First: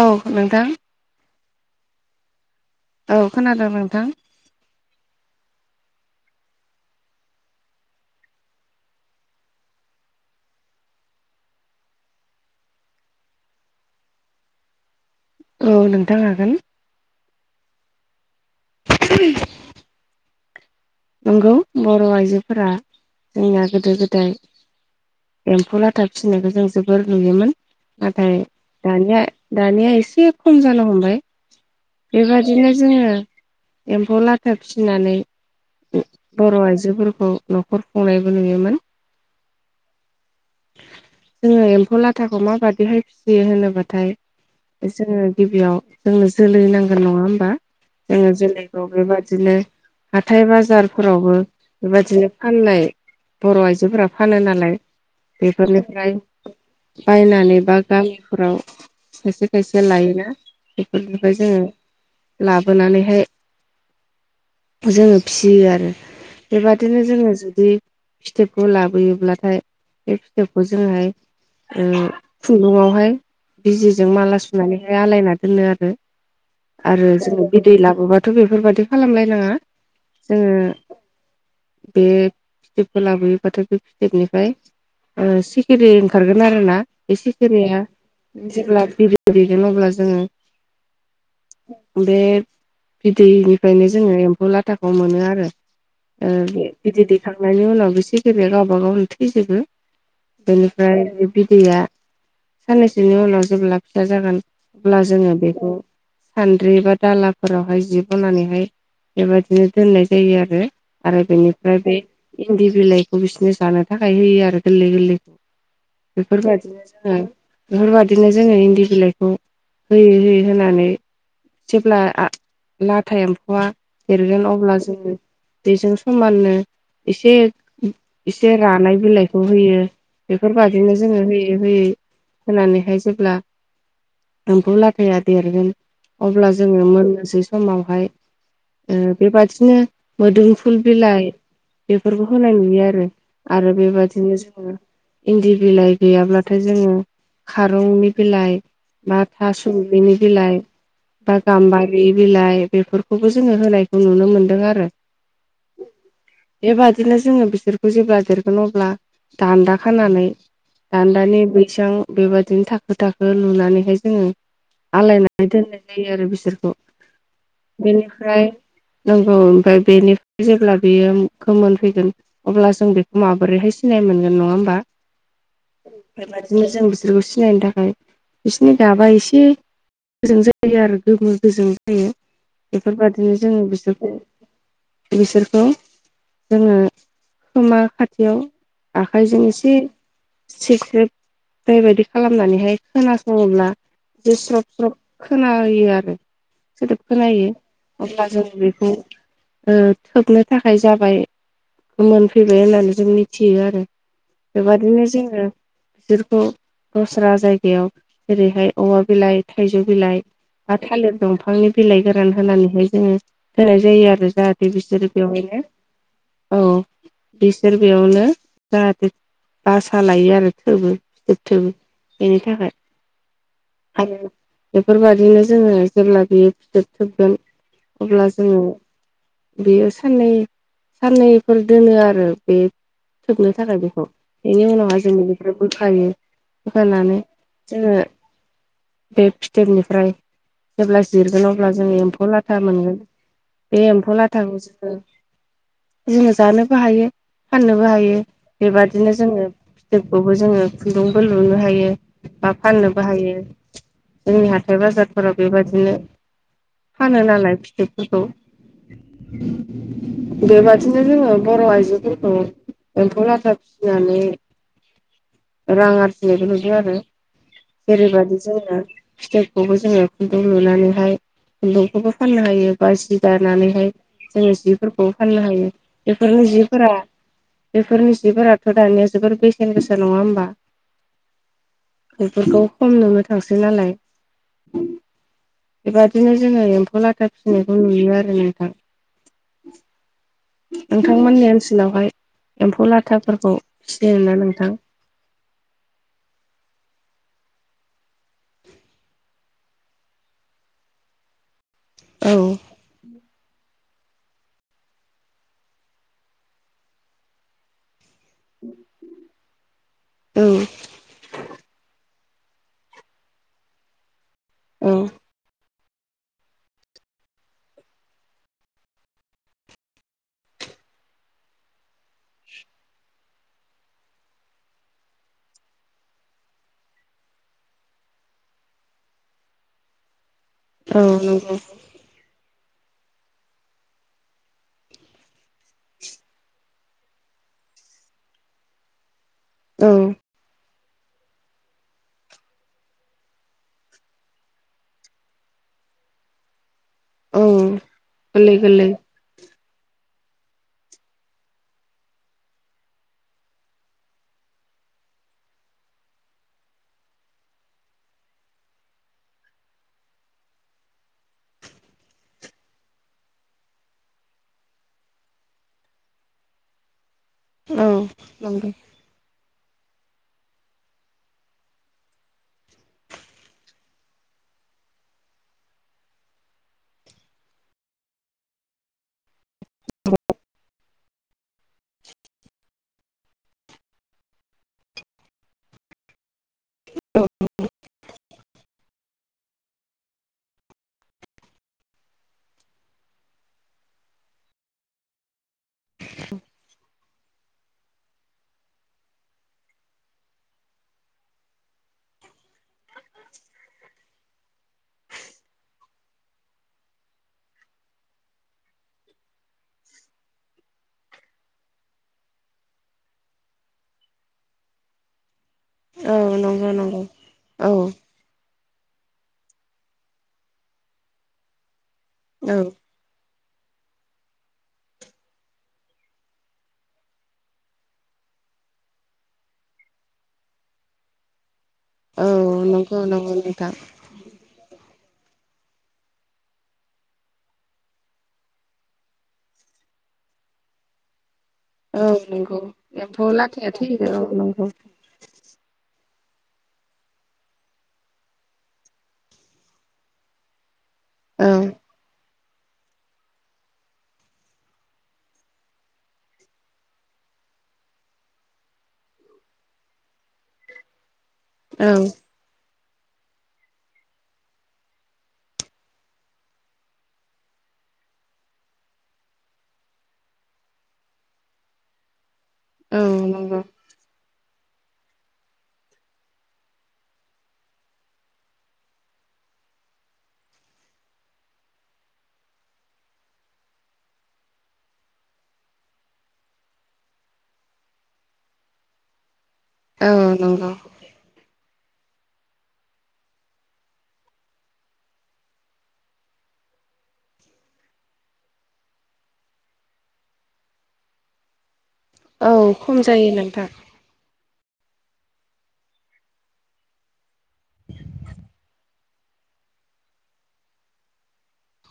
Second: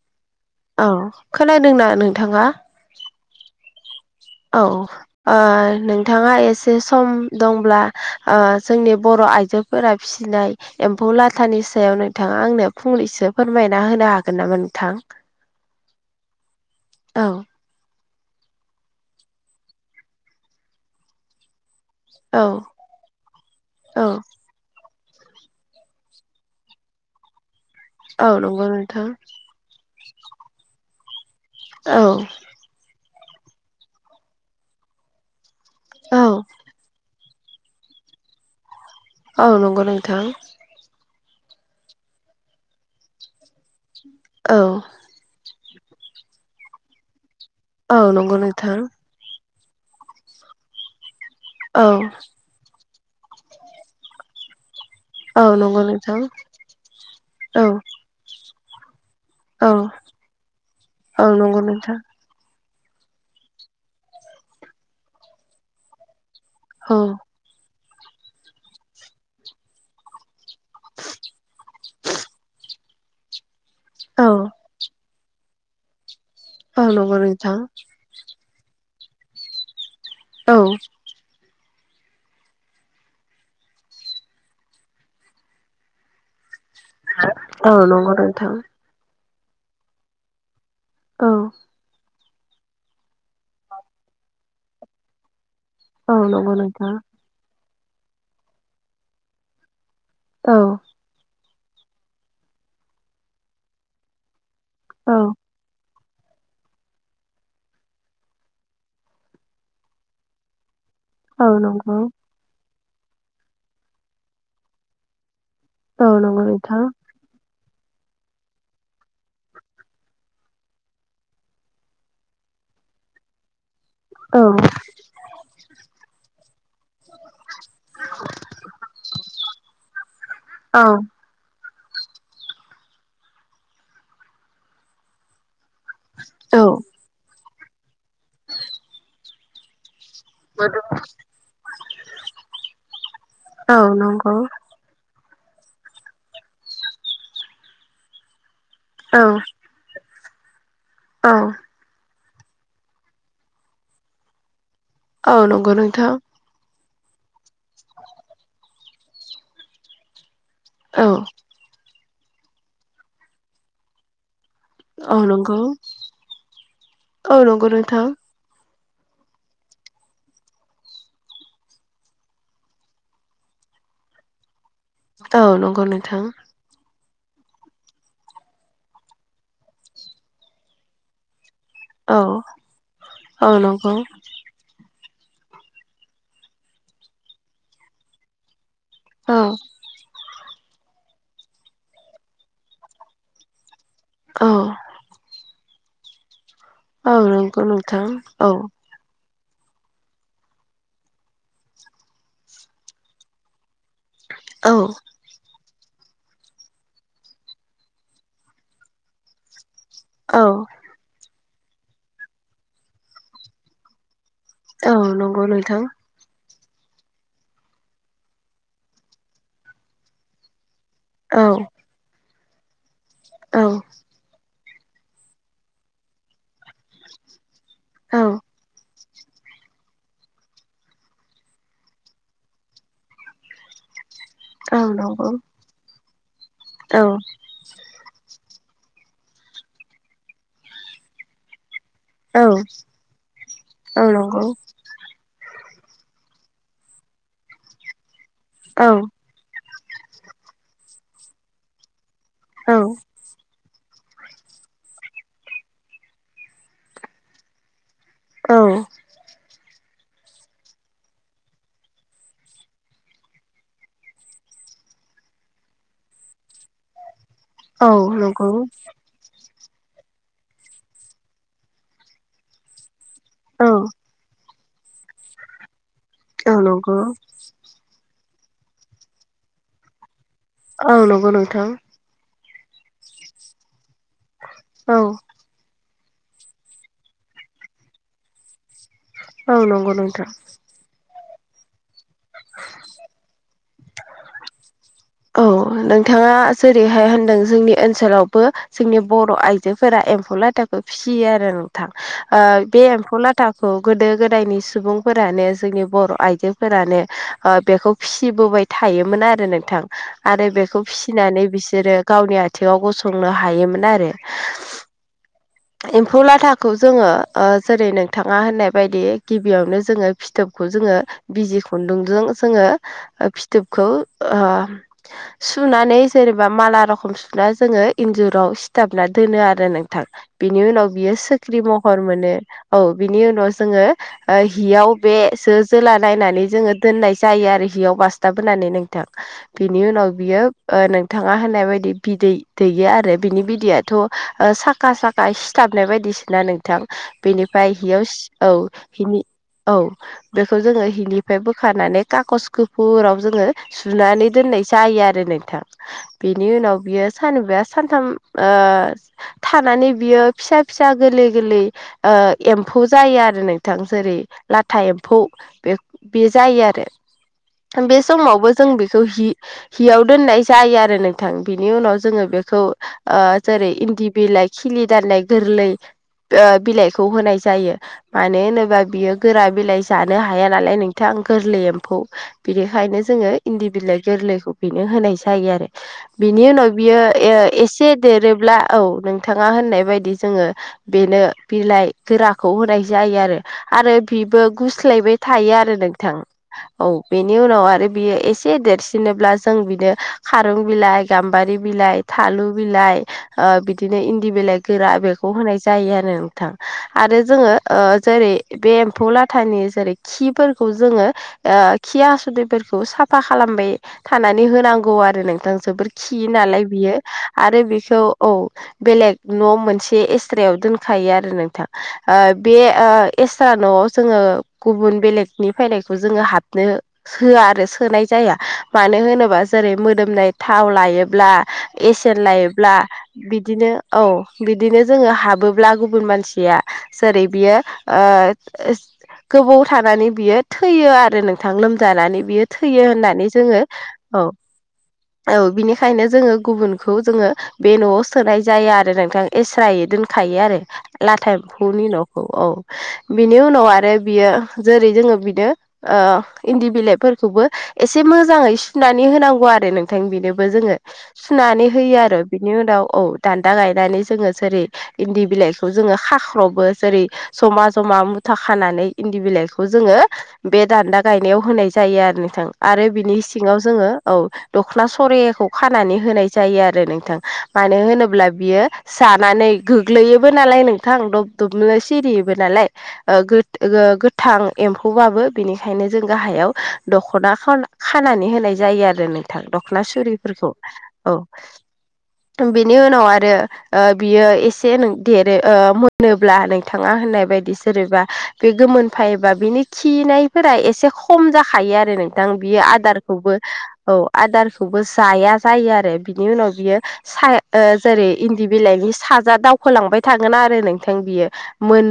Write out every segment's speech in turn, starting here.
औ नोंथां औ खोनादोंना नोंथाङा औ खोनादों नोंथां औ नोंथाङा एसे सम दंब्ला जोंनि बर' आइजो फोरा फिसिनाय एम्फौ लाथानि सायाव नोंथाङा आंनो फंनैसो फोरमायना होनो हागोन नामा नोंथां औ नोंथां हागोन औ [inaudible] नंगौ बर' औ आइजोफोरा जोंना गोदो औ गोदाय एम्फौ लाथा फिसिनायखौ जों जोबोर नुयोमोन औ नाथाय नंगौ नोंथां दानिया दानिया एसे खम जानो हमबाय औ बेबादिनो जोङो एम्फौ लाथा फिनानै औ बर' आइजोफोरखौ न'खर खुंनायबो नुयोमोन औ नंगौ नोंथां जोङो एम्फौ लाथाखौ माबायदिहाय फिसियो होनोबाथाय औ जोङो गिबियाव जोंनो जोलै नांगोन नङा होमबा औ जोङो नंगौ नोंथां जोलैखौ बेबादिनो हाथाय बाजारफोरावबो औ बेबादिनो फाननाय बर' आइजोफोरा फानो नालाय औ नंगौ बेफोरनिफ्राय नोंथां बायनानै औ बा गामिफोराव खायसे औ खायसे लायोना बेफोरनिफ्राय नंगौ जोङो नोंथां लाबोनानैहाय जोङो फियो आरो औ बेबादिनो जोङो जुदि फिथोबखौ लाबोयोब्लाथाय बे फिथोबखौ जोङोहाय खुन्दुङावहाय बिजिजों औ माला सुनानैहाय आलायना दोनो आरो औ आरो नंगौ जोङो नोंथां बिदै लाबोबा थ' बेफोरबादि खालामलायनाङा औ जोङो बे फिथोबखौ लाबोयोबाथाय बे फिथोबनिफ्राय ओ सिखिरि ओंखारगोन आरो ना बे औ सिखिरिया नंगौ नोंथां जेब्ला बि दै दैगोन अब्ला जोङो औ बे बिदैनिफ्रायनो जोङो एम्फौ लाथाखौ मोनो आरो औ ओ नंगौ बे नोंथां बिदै दै खांनायनि उनाव बि सिखिरिया गावबागाव थैजोबो औ बेनिफ्राय बिदैया साननैसोनि उनाव जेब्ला फिसा जागोन अब्ला औ जोङो बेखौ सान्द्रि बा दालाफोरावहाय जि बनानैहाय बेबायदिनो दोननाय जायो आरो आरो औ बेनिफ्राय नंगौ बे इन्दि बिलाइखौ बिसिनो जानो थाखाय होयो आरो गोरलै गोरलैखौ औ नंगौ बेफोर नोंथां बायदिनो जोङो बेफोर बायदिनो जोङो इन्दि बिलाइखौ होयै होयै होनानै जेब्ला लाथा एम्फौआ औ देरगोन अब्ला जोङो बेजों समाननो एसे एसे रानाय बिलाइखौ होयो बेफोर औ बादिनो जोङो होयै होयै होनानैहाय जेब्ला एम्फौ लाथाया देरगोन अब्ला औ जोङो मोननोसै समावहाय ओ बेबादिनो मोदोमफुल बिलाइ बेफोरफोरखौ होनाय नुयो आरो आरो औ बेबादिनो नंगौ जोङो इन्दि बिलाइ गैयाब्लाथाय जोङो खारंनि बिलाइ बा औ थास' बेनि बिलाइ औ बा गाम्बारि रि बिलाइ बेफोरखौबो जोङो होनायखौ नुनो मोन्दों आरो औ नंगौ नोंथां बेबादिनो जोङो बिसोरखौ जेब्ला देरगोन अब्ला दान्दा खानानै औ दान्दानि बैसां बेबादिनो थाखो थाखो लुनानैहाय जोङो औ आलायनानै नंगौ दोननाय जायो आरो बिसोरखौ औ नंगौ नोंथां बेनिफ्राय नांगौ ओमफ्राय बेनिफ्राय जेब्ला बेयो गोमोन फैगोन अब्ला जों बे माबोरैहाय सिनाय मोनगोन नङा होमबा औ नंगौ नोंथां बिदिनो जों बिसोरखौ सिनायनो थाखाय बिसिनि गाबा एसे गोजों जायो आरो गोमो गोजों जायो औ बेफोरबायदिनो औ जोङो नंगौ बिसोरखौ बिसोरखौ जोङो खोमा खाथियाव औ आखाइजों एसे सेख्रेब बेबायदि खालामनानैहाय खोनासङोब्ला बि औ स्रब स्र खोनायो आरो सोदोब औ खोनायो नंगौ नोंथां अब्ला जों औ बेखौ ओ थोबनो थाखाय जाबाय मोनफैबाय होननानै जों मिथियो आरो औ बेबादिनो जोङो बिसोरखौ दस्रा जायगायाव जेरैहाय औवा बिलाइ थाइजौ बिलाइ औ बा थालिर दंफांनि बिलाइ गोरान होनानैहाय जोङो होनाय जायो आरो जाहाथे औ बिसोरो नंगौ बेवहायनो नोंथां औ बिसोर बेयावनो जाहाथे बासा लायो आरो थोबो औ फिथोब थोबो बेनि थाखाय औ आरो बेफोरबादिनो जोङो जेब्ला बे फिथोब थोबगोन औ अब्ला जोङो बेयो साननै साननैफोर दोनो आरो बे थोबनो थाखाय बेखौ बेनि औ उनावहा जों नंगौ बिनिफ्राय बोखायो औ बोखानो जोङो बे फिथोबनिफ्राय जेब्ला जिरगोन अब्ला जोङो एम्फौ औ लाथा मोनगोन बे औ एम्फौ नंगौ लाथाखौ जोङो जोङो जानोबो हायो फाननोबो हायो औ बेबादिनो जोङो थोबखौबो जोङो खुन्दुंबो लुनो हायो बा औ फाननोबो हायो जोंनि हाथाय बाजारफोराव बेबायदिनो फानो नालाय औ फिथोब बेबादिनो जोङो बर आइजोफोर अ एम्फौ लाथा फिनानै रां आरजिनायबो नुदों आरो जेरैयबादि नंगौ जोङो फिथोबखौबो जोङो खुन्दुं लुनानैहाय खुन्दुंखौबो फाननो हायो बा जि औ दानानैहाय जोङो जिफोरखौ फाननो हायो बेफोरनो औ जिफोरा नंगौ बेफोरनि जिफोराथ' दानिया जोबोर बेसेन गोसा नङा होमबा औ नंगौ नोंथां बेफोरखौ खम [unintelligible] नालाय औ बेबादिनो जोङो एम्फौ लाथा फिनायखौ नुयो आरो नोंथां औ नंगौ नोंथां नोंथांमोननि ओनसोलावहाय एम्फौ लाथाफोरखौ फिसियोना नोंथां औ नोंथाङा जेरैहाय होनदों जोंनि ओनसोलावबो जोंनि बर' आइजोफोरा एम्फौ लाथाखौ फिसियो आरो नोंथां औ ओ बे एम्फौ लाथाखौ गोदो गोदायनि सुबुंफोरानो जोंनि बर' आइजोफोरानो बेखौ फिसिबोबाय थायोमोन आरो नोंथां औ आरो बेखौ फिसिनानै बिसोरो गावनि आथिङाव गसंनो हायोमोन आरो औ एम्फौ लाथाखौ जोङो जेरै नोंथाङा होननाय बायदि गिबियावनो जोङो फिथोबखौ जोङो बिजि खुन्दुंजों जोङो फिथोबखौ ओ सुनानै जेनेबा माला रखम सुना जोङो इन्जुराव सिथाबना दोनो आरो नोंथां बिनि उनाव औ बियो नंगौ सख्रि महर मोनो औ बिनि उनाव जोङो हियाव बेसो जोला नायनानै जोङो दोननाय जायो आरो हियाव बासथाब होनानै नोंथां बिनि औ उनाव बियो नोंथाङा होननाय बायदि बिदै दैया आरो बिनि बिदैयाथ साखा सा सिथाबनाय बायदिसा ना नोंथां औ बेनिफ्राय हियाव औ गोरलै गोरलै हिनि औ बेखौ जोङो हिनिफ्राय बोखारनानै काकस गुफुराव जोङो सुनानै दोननाय जायो आरो नोंथां बिनि उनाव बियो सानबा सानथाम ओ थानानै बियो फिसा फिसा गोरलै गोरलै एम्फौ जायो आरो नोंथां जेरै लाथा एम्फौ बे बे जायो आरो औ बे समावबो नंगौ जों बेखौ हि हियाव दोननाय जायो आरो नोंथां बिनि उनाव जोङो बेखौ आ जेरै इन्दि बिलाइ खिलि दाननाय गोरलै बिलाइखौ होनाय जायो मानो होनोबा बियो गोरा बिलाइ जानो हाया नालाय नोंथां गोरलै एम्फौ बिनिखायनो जोङो इन्दि बिलाइ गोरलैखौ बेनो होनाय जायो आरो बिनि उनाव बियो एसे देरोब्ला औ नोंथाङा होननाय बायदि जोङो बेनो बिलाइ गोराखौ होनाय जायो आरो आरो बिबो गुस्लायबाय थायो आरो नोंथां औ बेनि उनाव आरो बियो एसे देरसिनोब्ला जों बिनो खारं बिलाइ गाम्बारि बिलाइ थालु बिलाइ ओ बि बिदिनो इन्दि बिलाइ गोरा बेखौ होनाय जायो आरो नोंथां आरो जोङो ओ जेरै बे एम्फौ लाथानि जेरै खिफोरखौ जोङो ओ खि हासुदैफोरखौ साफा खालामबाय थानानै होनांगौ आरो नोंथां जोबोर औ खियो नालाय नंगौ बियो नंगौ आरो औ बेखौ औ बेलेग न' मोनसे एस्रायाव दोनखायो आरो नोंथां ओ औ बे ओ एस्रा न'आव जोङो गुबुन बेलेगनि फैनायखौ जोङो हाबनो होआ आरो सोनाय जाया मानो होनोबा जेरै मोदोमनाय थाव लायोब्ला एसेयन औ लायोब्ला नंगौ नंगौ नोंथां बिदिनो औ बिदिनो जोङो हाबोब्ला गुबुन मानसिया जेरै बियो ओ गोबाव थानानै बियो थैयो आरो नोंथां लोम औ जानानै बियो नंगौ थैयो एम्फौ होननानै जोङो लाथाया थैयो औ नंगौ औ बिनिखायनो जोङो गुबुनखौ जोङो बे न'आव सोनाय जाया आरो नोंथां एस्रायै दोनखायो आरो लाथा औ एम्फौनि न'खौ औ बिनि उनाव आरो बियो जेरै जोङो बिनो इन्दि बिलाइफोरखौबो एसे मोजाङै सुनानै होनांगौ आरो नोंथां बेनोबो जोङो सुनानै औ होयो आरो बिनि उनाव औ दान्दा गायनानै जोङो जेरै इन्दि बिलाइखौ जोङो खाख्रावबो जेरै जमा जमा मुथा खानानै इन्दि बिलाइखौ जोङो बे दान्दा गायनायाव होनाय जायो आरो नोंथां। आरो औ बिनि सिङाव नंगौ जोङो औ दख'ना सरियाखौ खानानै होनाय जायो आरो नोंथां। मानो होनोब्ला बियो जानानै गोग्लैयोबो नालाय नोंथां दब दबनो सिरियोबो नालाय गोथां एम्फौबाबो बेनिखायनो जों गाहायाव दख'ना खावला खानानै होनाय जायो आरो नोंथां दख'ना औ सुरिफोरखौ नंगौ औ बेनि उनाव आरो बियो एसे देरो मोनोब्ला नोंथाङा होननाय बायदि सोरबा बे गोमोनफैबा बिनि खिनायफोरा एसे खम जाखायो आरो नों दां औ बियो खम जायो आदारखौबो नोंथां औ आदारखौबो जाया जायो आरो बिनि उनाव बियो स जेरै इन्दि बिलाइनि साजा दावखोलांबाय थागोन आरो नोंथां बियो मोन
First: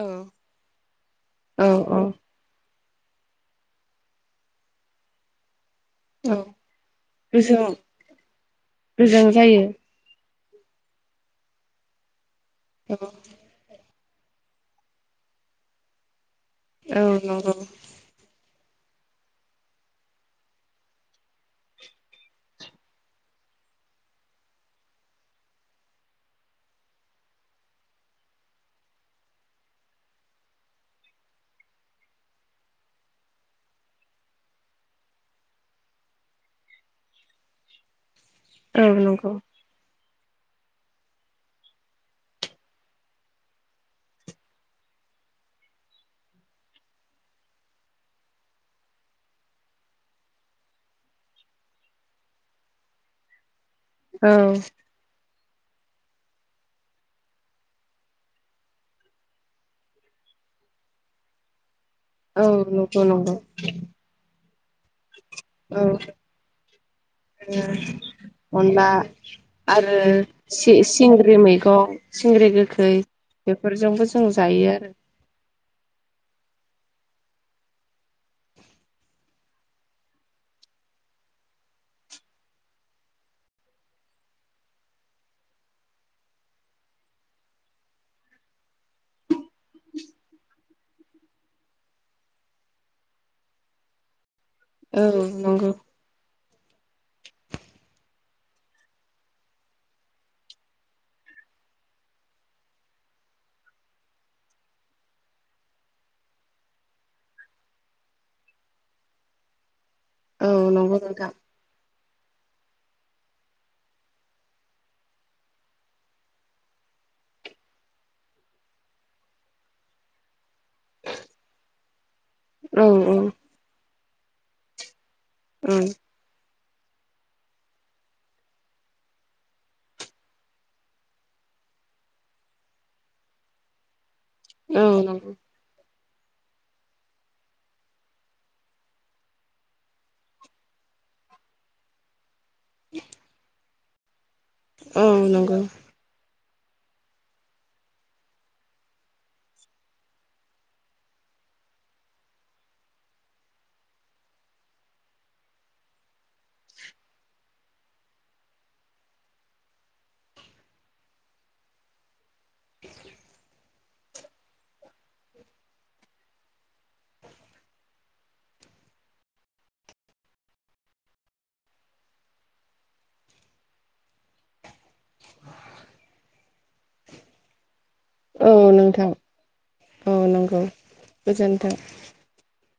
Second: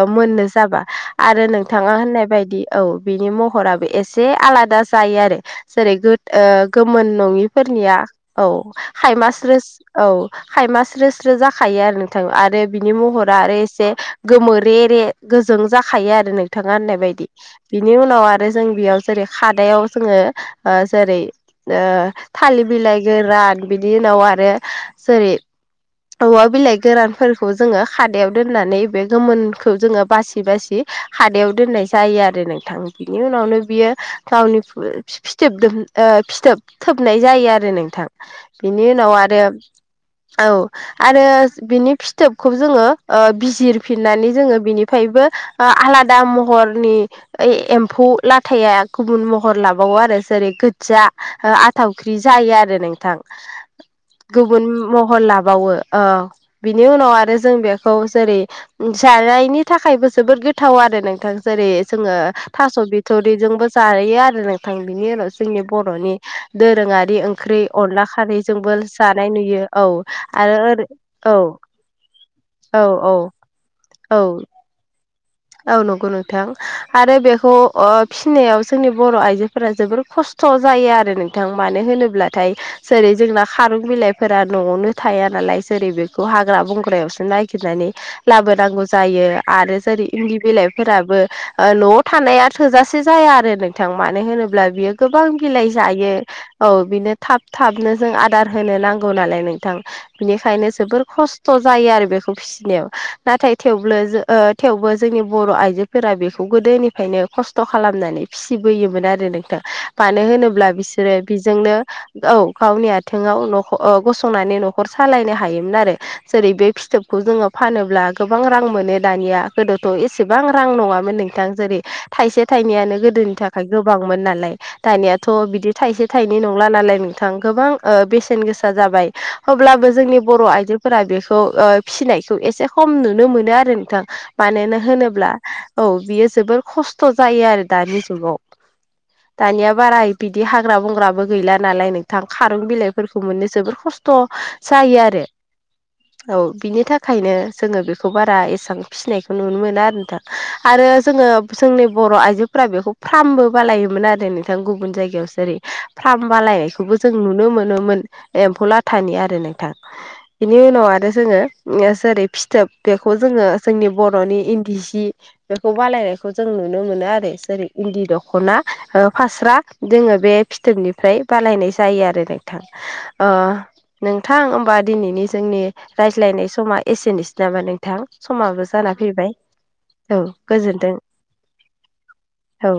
औ मोननो जाबा आरो औ नोंथाङा औ होननाय बायदि औ बिनि महराबो एसे आलादा जायो आरो। जेरै औ गोमोन गोजों नङिफोरनिया औ गोजों खाइमा जायो औ खायमा स्रो स्रो जाखायो आरो नोंथां आरो बिनि औ महर आरो एसे गोमोरे रे गोजों जाखायो आरो नोंथाङा होननाय औ बायदि नंगौ बिनि उनाव आरो जों बेयाव जेरै खादायाव जोङो जेरै थालिर बिलाइ गोरान बिदि उनाव आरो जेरै औवा बिलाइ गोरानफोरखौ जोङो खादायाव दोननानै बे गोमोनखौ जोङो बासि बासि हादायाव दोननाय जायो आरो नोंथां बिनि उनावनो बियो गावनि फिथोबोब फिथोब थोबनाय जायो आरो नोंथां औ बिनि उनाव आरो नंगौ औ आरो बिनि फिथोबखौ जोङो बिजिरफिननानै जोङो बिनिफ्रायबो आलादा महरनि एम्फौ लाथाया गुबुन महर लाबावो आरो जेरै गोजा आथावख्रि जायो आरो नोंथां। औ गुबुन महर लाबावो बिनि उनाव आरो जों बेखौ जेरै जानायनि थाखायबो जोबोद गोथाव आरो नोंथां। जेरै जोङो औ थास नंगौ नंगौ बिथरिजोंबो जायो आरो नोंथां बिनि उनाव जोंनि औ बर'नि दोरोङारि ओंख्रि अनला खारैजोंबो अनला जानाय नुयो औ आरो ओरै सिंग्रि औ मैगं सिंग्रि औ गोखै औ बेफोरजोंबो जों औ जायो आरो। औ नंगौ नोंथां आरो बेखौ फिसिनायाव जोंनि बर' आइजोफोरा जोबोर खस्थ जायो आरो नोंथां मानो होनोब्लाथाय जेरै जोंना खारौ बिलाइफोरा न'आवनो थाया नालाय जेरै बेखौ हाग्रा बंग्रायावसो नागिरनानै लाबोनांगौ जायो आरो जेरै इन्दि बिलाइफोराबो न'आव थानाया थोजासे जाया आरो नोंथां मानो होनोब्ला अब्ला बियो औ गोबां बिलाइ नंगौ जायो। औ बिनो थाब थाबनो जों आदार होनो नांगौ नालाय नोंथां बिनिखायनो जोबोर खस्थ जायो आरो बेखौ फि नाथाय थेव थेवबो जोंनि बर' आइजोफोरा बेखौ गोदोनिफ्रायनो खस्थ खालामनानै फिसिबोयोमोन आरो नोंथां। मानो औ होनोब्ला नंगौ बिसोरो नोंथां बेजोंनो औ गावनि आथिंङाव न गसंनानै न'खर सालायनो हायोमोन आरो। जेरै बे फिथोबखौ जोङो फानोब्ला गोबां रां मोनो दानिया गोदोथ एसेबां रां नङामोन नोंथां जेरै थाइसे औ थाइनैयानो गोदोनि थाखाय ओमाय गोबांमोन नालाय दानियाथ बिदि थाइसे थायसे थायनै नंला नालाय नोंथां गोबां बेसेन गोसा जाबाय अब्लाबो जोंनि बर' आइजो फोरा बेखौ फिसिनायखौ एसे खम नुनो मोनो आरो नोंथां मानो औ होनोब्ला नंगौ औ बियो जोबोर खस्थ जायो आरो दानि जुगाव। दानिया बाराय बिदि हाग्रा बंग्राबो गैला नालाय नोंथां खारुन बिलाइफोरखौ मोननो जोबोर खस्थ जायो औ आरो नंगौ औ बिनि थाखायनो जोङो बेखौ बारा एसेबां फिसिनायखौ नुनो मोनो आरो नोंथां आरो जोङो जोंनि बर' आइजोफोरा बेखौ फार्मबो बानायोमोन आरो नोंथां गुबुन जायगायावसो ओरै फार्म बालायनायखौबो जों नुनो मोनोमोन एम्फौलाथानि आरो नोंथां बिनि उनाव आरो जोङो जेरै फिथोब बेखौ जोङो जोंनि बर'नि इन्दि सि बेखौ बानायनायखौ जों नुनो मोनो आरो जेरै इन्दि दखना फास्रा जोङो बे फिथोबनिफ्राय बानायनाय जायो आरो नोंथां ओ नोंथां होमबा दिनैनि जोंनि रायज्लायनाय समा एसेनोसै नामा नोंथां औ समाबो जाना नोंथां फैबाय औ गोजोनथों गोजोन्थों औ